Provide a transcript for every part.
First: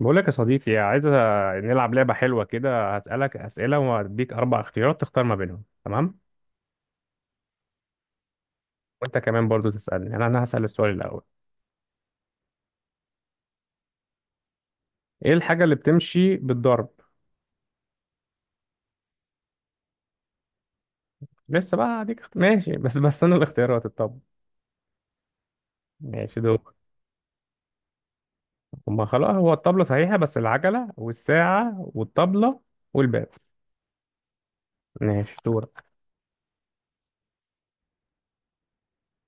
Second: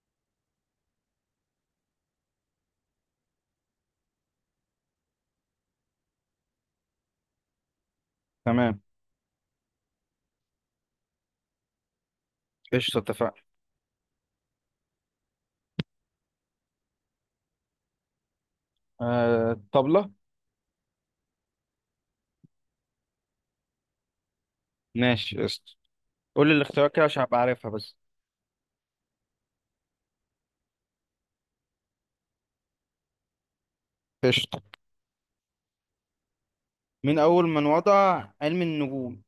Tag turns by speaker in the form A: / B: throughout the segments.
A: بقول لك يا صديقي، عايز نلعب لعبة حلوة كده. هسألك أسئلة وهديك 4 اختيارات تختار ما بينهم، تمام؟
B: تمام.
A: وأنت كمان برضو تسألني. أنا هسأل السؤال الأول.
B: قشطة، اتفقنا.
A: إيه الحاجة اللي بتمشي بالضرب؟
B: آه، طبلة.
A: لسه بقى هديك ماشي. بس أنا الاختيارات الطب،
B: ماشي، قشطة.
A: ماشي
B: قول لي
A: دول.
B: الاختيارات كده عشان أبقى عارفها بس.
A: هما خلاص، هو الطبلة صحيحة، بس العجلة والساعة والطبلة والباب.
B: قشطة.
A: ماشي، دور.
B: من أول من وضع علم النجوم؟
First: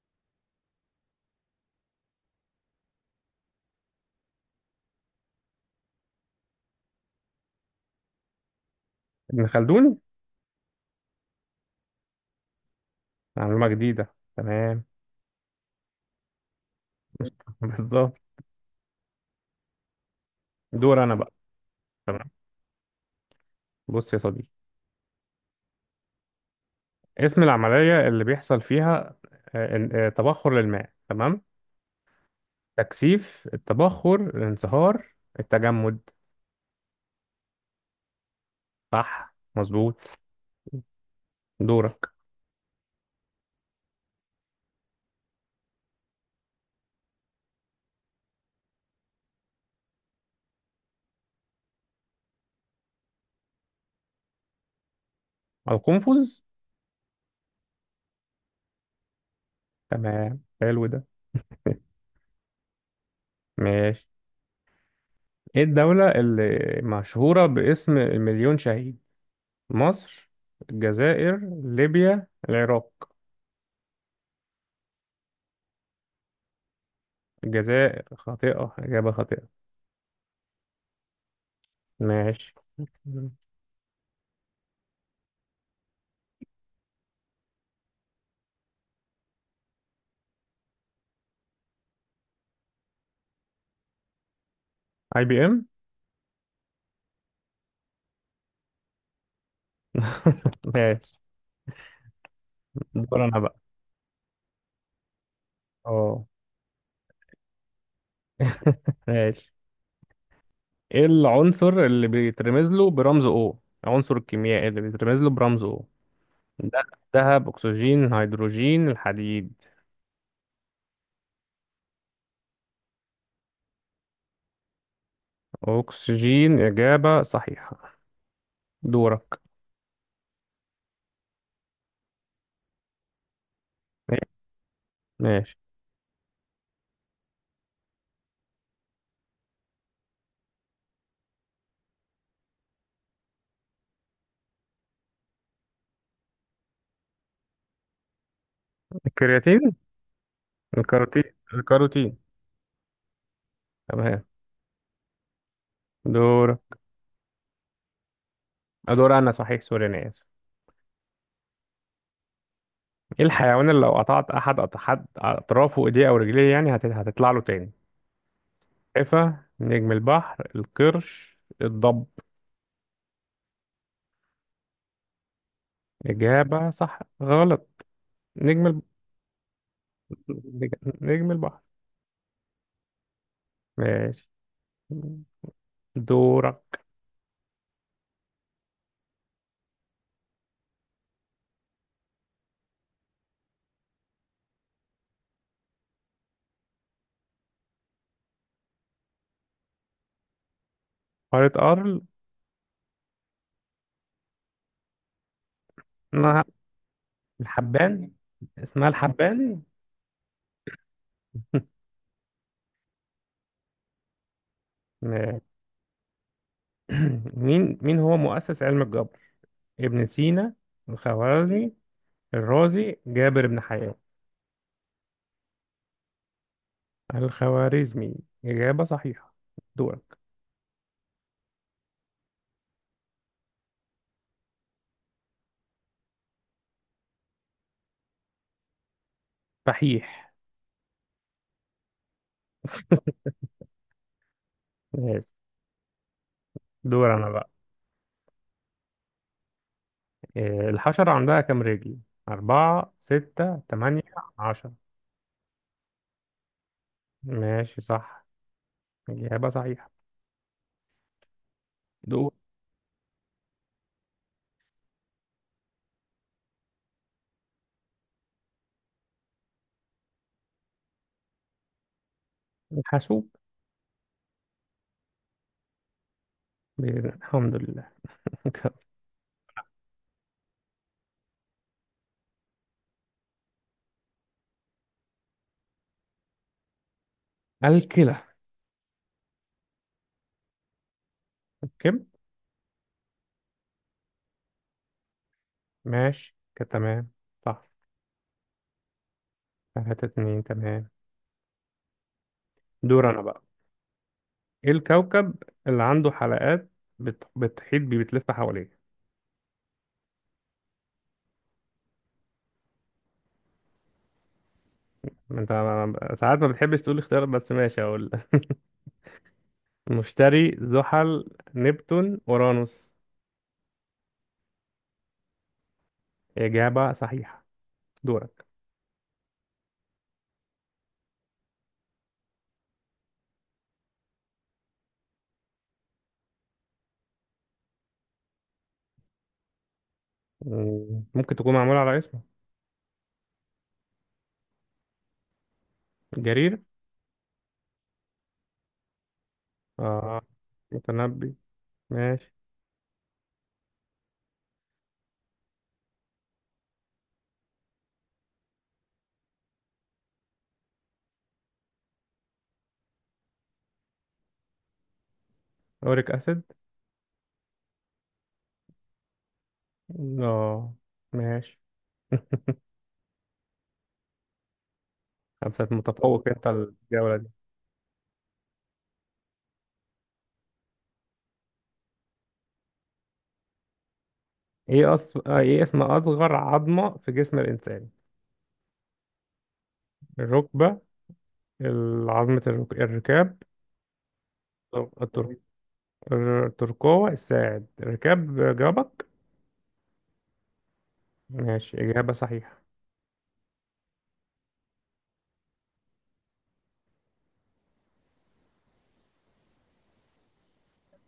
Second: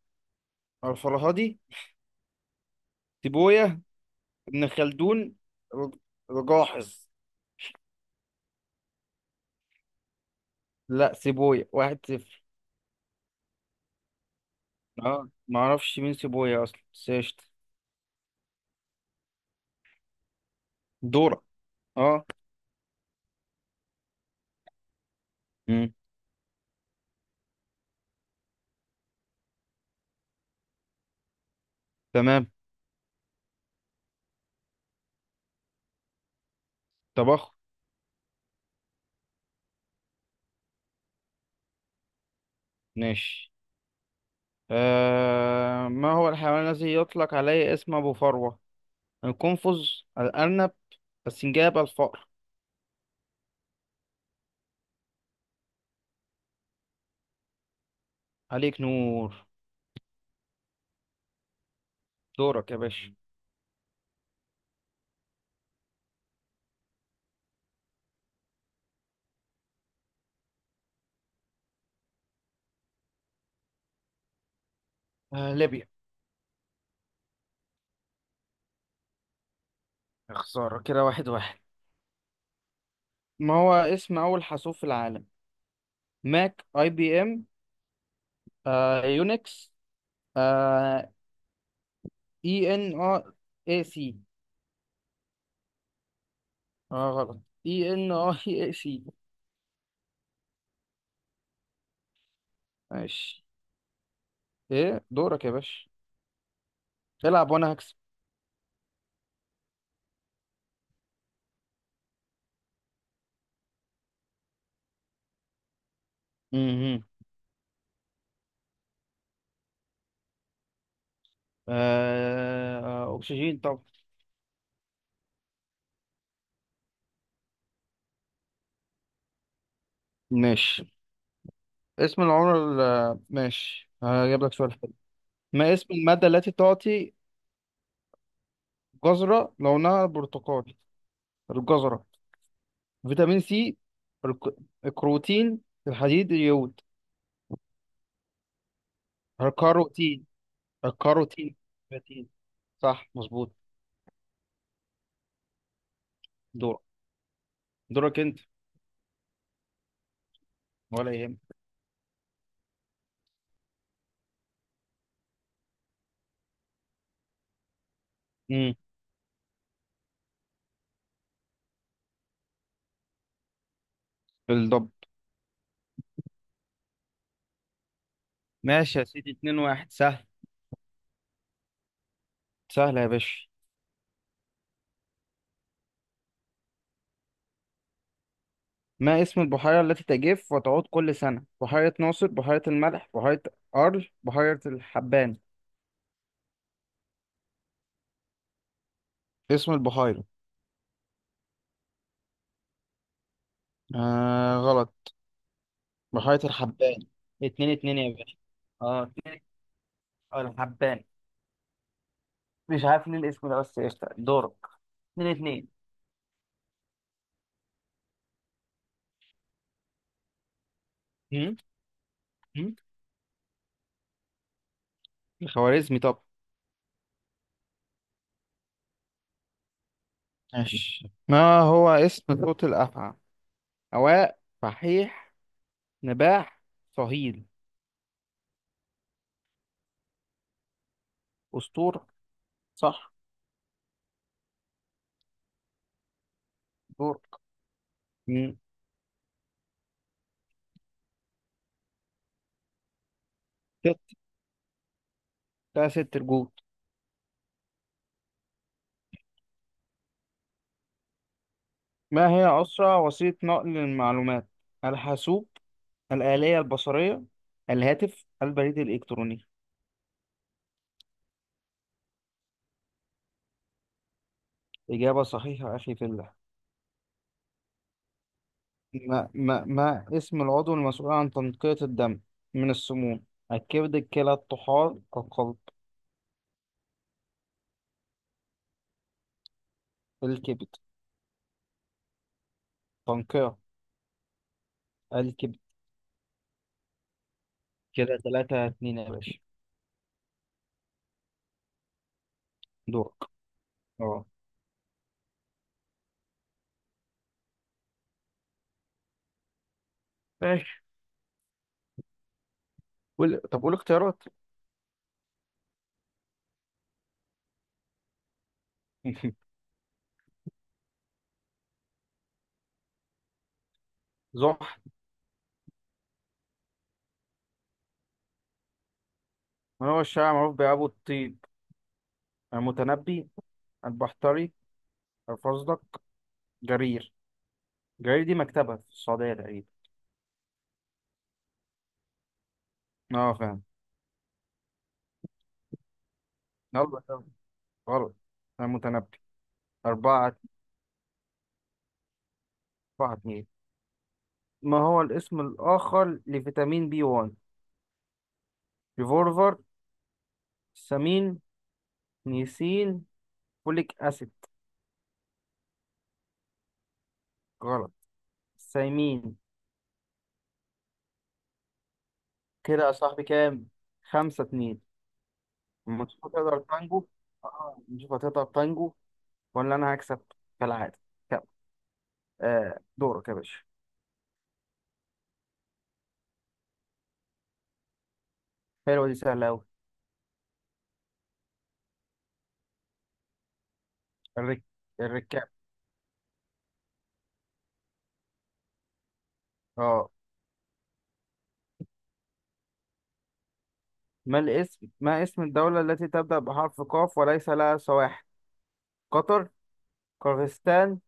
B: الفرهادي. سيبوية. ابن خلدون. رج- رجاحظ.
A: ابن خلدون،
B: لا، سيبوية. 1-0.
A: معلومة جديدة، تمام.
B: اه، ما اعرفش مين سيبوية أصلا، بس قشطة.
A: بالظبط. دور أنا بقى.
B: دورة. اه.
A: تمام. بص يا صديقي،
B: مم.
A: اسم العملية اللي بيحصل فيها تبخر للماء، تمام؟
B: تمام.
A: تكثيف، التبخر، الانصهار، التجمد.
B: طبخ.
A: صح، مظبوط. دورك.
B: ماشي. ما هو الحيوان الذي يطلق عليه اسم أبو فروة؟ القنفذ، الأرنب، السنجاب، الفأر.
A: القنفذ.
B: عليك نور.
A: تمام، حلو ده.
B: دورك يا باشا.
A: ماشي. ايه الدولة اللي مشهورة باسم المليون شهيد؟ مصر، الجزائر، ليبيا، العراق.
B: آه، ليبيا.
A: الجزائر خاطئة، إجابة خاطئة.
B: يا خسارة، كده واحد واحد.
A: ماشي.
B: ما هو اسم أول حاسوب في العالم؟ ماك، أي بي إم، آه، يونكس، آه، إي إن آه إي سي.
A: IBM.
B: آه، غلط. إي إن آه إي سي.
A: ماشي. دور انا
B: ماشي.
A: بقى.
B: إيه، دورك يا باشا.
A: اه.
B: العب وأنا هكسب.
A: ماشي. ايه العنصر اللي بيترمز له برمز او، العنصر الكيميائي اللي بيترمز له برمز او ده؟
B: مهم.
A: ذهب، اكسجين، هيدروجين، الحديد.
B: آه، آه، أكسجين طبعا.
A: اكسجين، اجابة صحيحة. دورك.
B: ماشي. ماشي،
A: إيه؟
B: هجيب لك سؤال حلو.
A: ماشي.
B: ما اسم المادة التي تعطي جزرة لونها برتقالي؟ الجزرة، فيتامين سي، الك- الكروتين، الحديد، اليود.
A: الكرياتين.
B: الكاروتين.
A: الكاروتين.
B: الكاروتين.
A: الكاروتين.
B: كروتين. صح، مظبوط.
A: تمام. دور.
B: دورك. دورك انت.
A: دور انا صحيح، سوري، انا اسف.
B: ولا يهمك.
A: ايه الحيوان اللي لو قطعت احد اطرافه، ايديه او رجليه يعني، هتطلع له تاني؟
B: امم.
A: السلحفة، نجم البحر، القرش، الضب.
B: بالضبط.
A: اجابة صح غلط. نجم.
B: ماشي يا سيدي، 2-1. سهل.
A: نج- نجم البحر.
B: سهل يا باشا.
A: ماشي، دورك.
B: ما اسم البحيرة التي تجف وتعود كل سنة؟ بحيرة ناصر، بحيرة الملح، بحيرة بحيرة الحبان. اسم البحيرة.
A: قارة أرل.
B: آه، غلط. بحيرة
A: اسمها
B: الحبان. اتنين اتنين
A: الحبان.
B: يا باشا.
A: اسمها
B: اه، اتنين.
A: الحبان.
B: آه، الحبان. مش عارف ليه الاسم ده بس، قشطة، دورك. اتنين
A: ماشي.
B: اتنين.
A: مين هو مؤسس علم الجبر؟ ابن سينا،
B: هم؟
A: الخوارزمي،
B: هم؟
A: الرازي، جابر بن حيان.
B: الخوارزمي. طب.
A: الخوارزمي، إجابة صحيحة. دورك.
B: ماشي. ما هو اسم صوت الأفعى؟ أواء، فحيح، نباح، صهيل.
A: صحيح.
B: أسطور. صح.
A: ماشي. دور
B: دور.
A: أنا بقى.
B: هم.
A: إيه، الحشرة عندها كام رجل؟ 4، 6، 8،
B: ست.
A: 10.
B: ده ست الجود.
A: ماشي صح، إجابة صحيحة.
B: ما
A: دور.
B: هي أسرع وسيلة نقل المعلومات؟ الحاسوب، الآلية البصرية، الهاتف، البريد الإلكتروني.
A: الحاسوب.
B: إجابة صحيحة أخي في الله.
A: الحمد لله.
B: ما اسم العضو المسؤول عن تنقية الدم من السموم؟ الكبد، الكلى، الطحال، القلب.
A: الكلى.
B: الكبد.
A: كم؟
B: تنقية. الكب.
A: ماشي كده، تمام. صح.
B: كده 3-2 يا باشا.
A: 3-2، تمام. دور أنا
B: دورك.
A: بقى.
B: اه.
A: إيه الكوكب اللي عنده حلقات بتحيط بيه، بتلف حواليه؟
B: ماشي، قول. طب قول اختيارات.
A: ما أنت ساعات ما بتحبش تقول اختيارات، بس ماشي أقول. مشتري، زحل، نبتون، أورانوس.
B: زحل.
A: إجابة صحيحة. دورك.
B: من هو الشاعر معروف بأبو الطيب؟ المتنبي، البحتري، الفزلق، جرير. جرير دي مكتبة في السعودية تقريبا.
A: مم، ممكن تكون معمولة على اسمه.
B: اه، فاهم.
A: جرير.
B: يلا يلا. غلط. المتنبي.
A: آه،
B: أربعة.
A: متنبي. ماشي.
B: 4-2. ما هو الاسم الآخر لفيتامين بي 1؟ ريفولفر، سامين، نيسين، فوليك أسيد.
A: أوريك أسيد.
B: غلط. سيمين.
A: آه. ماشي.
B: كده يا صاحبي، كام؟ 5-2.
A: خمسة،
B: الماتش.
A: متفوق انت
B: هتقدر تانجو؟
A: الجولة دي.
B: اه، نشوف هتقدر تانجو. ولا انا هكسب كالعادة؟ كم. آه، دورك يا باشا.
A: ايه أص... آه، ايه اسم اصغر عظمة في جسم الانسان؟
B: حلوة دي، سهلة أوي.
A: الركبة، عظمة الركاب.
B: الرك...
A: التر...
B: الركاب.
A: الترقوة، الساعد، الركاب، جابك.
B: اه.
A: ماشي، إجابة صحيحة.
B: ما اسم الدولة التي تبدأ بحرف قاف وليس لها سواحل؟ قطر، قرغيزستان،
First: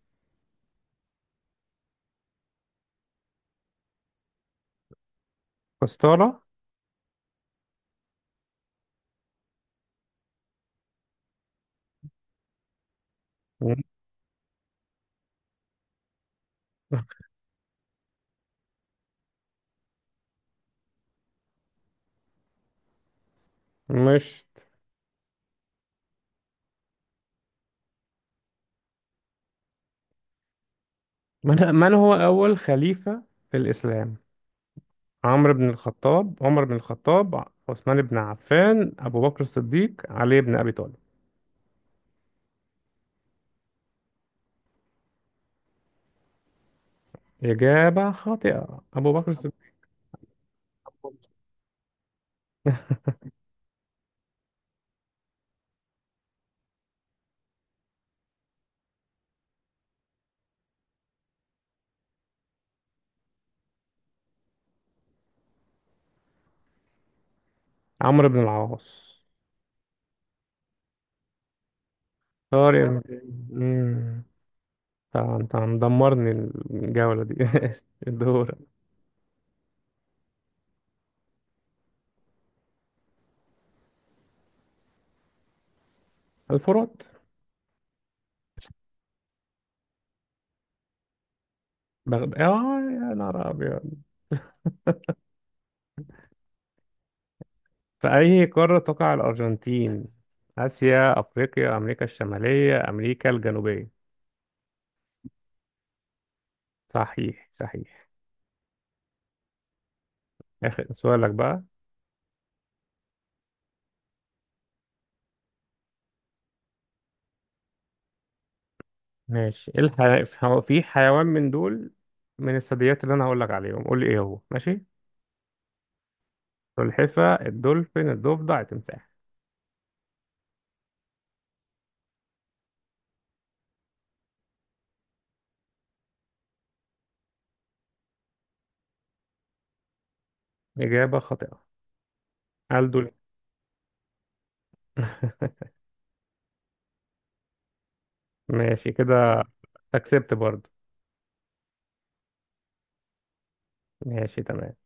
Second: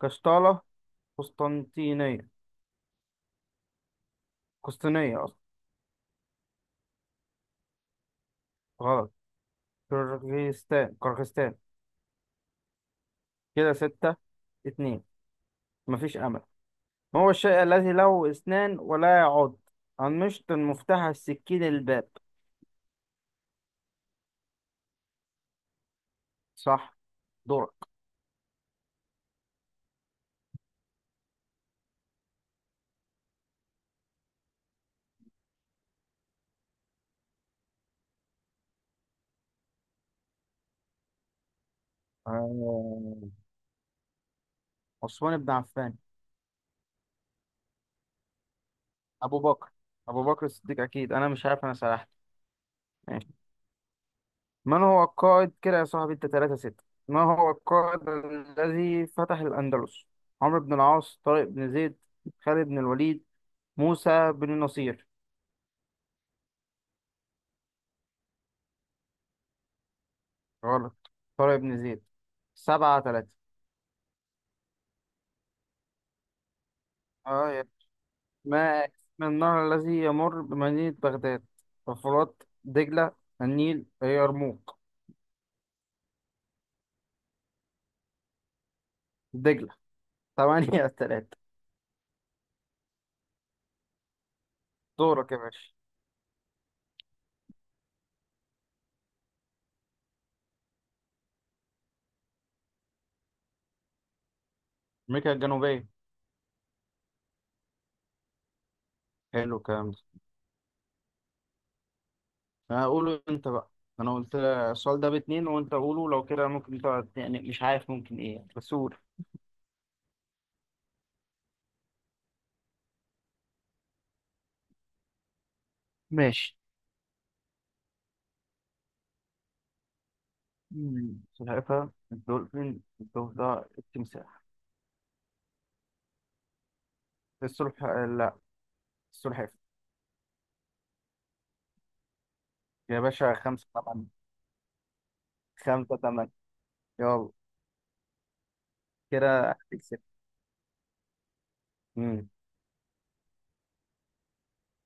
B: قشطالة، قسطنطينية. قسطينية أصلا.
A: قسطرة.
B: غلط. قرغيزستان، قرغيزستان. كده 6-2. مفيش أمل. ما هو الشيء الذي له أسنان ولا يعض؟ المشط، المفتاح، السكين، الباب.
A: مش.
B: صح. دورك.
A: من هو أول خليفة في الإسلام؟ عمرو بن الخطاب، عمر بن الخطاب، عثمان بن عفان، أبو بكر الصديق، علي بن أبي طالب.
B: آه... عثمان بن عفان.
A: إجابة خاطئة، أبو بكر
B: أبو
A: الصديق.
B: بكر. أبو بكر الصديق أكيد. أنا مش عارف، أنا سرحت. ماشي. من هو القائد، كده يا صاحبي أنت 3 6، ما هو القائد الذي فتح الأندلس؟ عمرو بن العاص، طارق بن زيد، خالد بن الوليد، موسى بن النصير.
A: عمرو بن العاص.
B: غلط. طارق بن زيد. سبعة
A: طارق.
B: تلاتة
A: امم، انت مدمرني الجولة دي.
B: اه يا.
A: الدورة.
B: ما اسم النهر الذي يمر بمدينة بغداد؟ الفرات، دجلة، النيل، اليرموك.
A: الفرات.
B: دجلة. 8-3.
A: بغداد اه، يا نهار ابيض.
B: دورك يا باشا.
A: في اي قارة تقع الارجنتين؟ اسيا، افريقيا، امريكا الشمالية، امريكا الجنوبية.
B: أمريكا الجنوبية.
A: صحيح، صحيح.
B: حلو الكلام ده.
A: اخر سؤالك بقى.
B: أنا أقوله أنت بقى. أنا قلت السؤال ده باتنين، وأنت قوله. لو كده ممكن تقعد يعني مش عارف ممكن إيه يعني. بس قول.
A: ماشي. ايه في حيوان من دول، من الثدييات، اللي انا هقول لك عليهم قول لي ايه هو، ماشي؟
B: ماشي.
A: سلحفة، الدولفين، الضفدع، التمساح.
B: مم. سلحفاة، الدولفين، الضفدع، التمساح. لا. السلحفاة.
A: اجابة خاطئة،
B: يا
A: الدولفين.
B: باشا، خمسة طبعا. 5-8. يلا.
A: ماشي كده.
B: كده هتكسب.
A: اكسبت برضه. ماشي، تمام.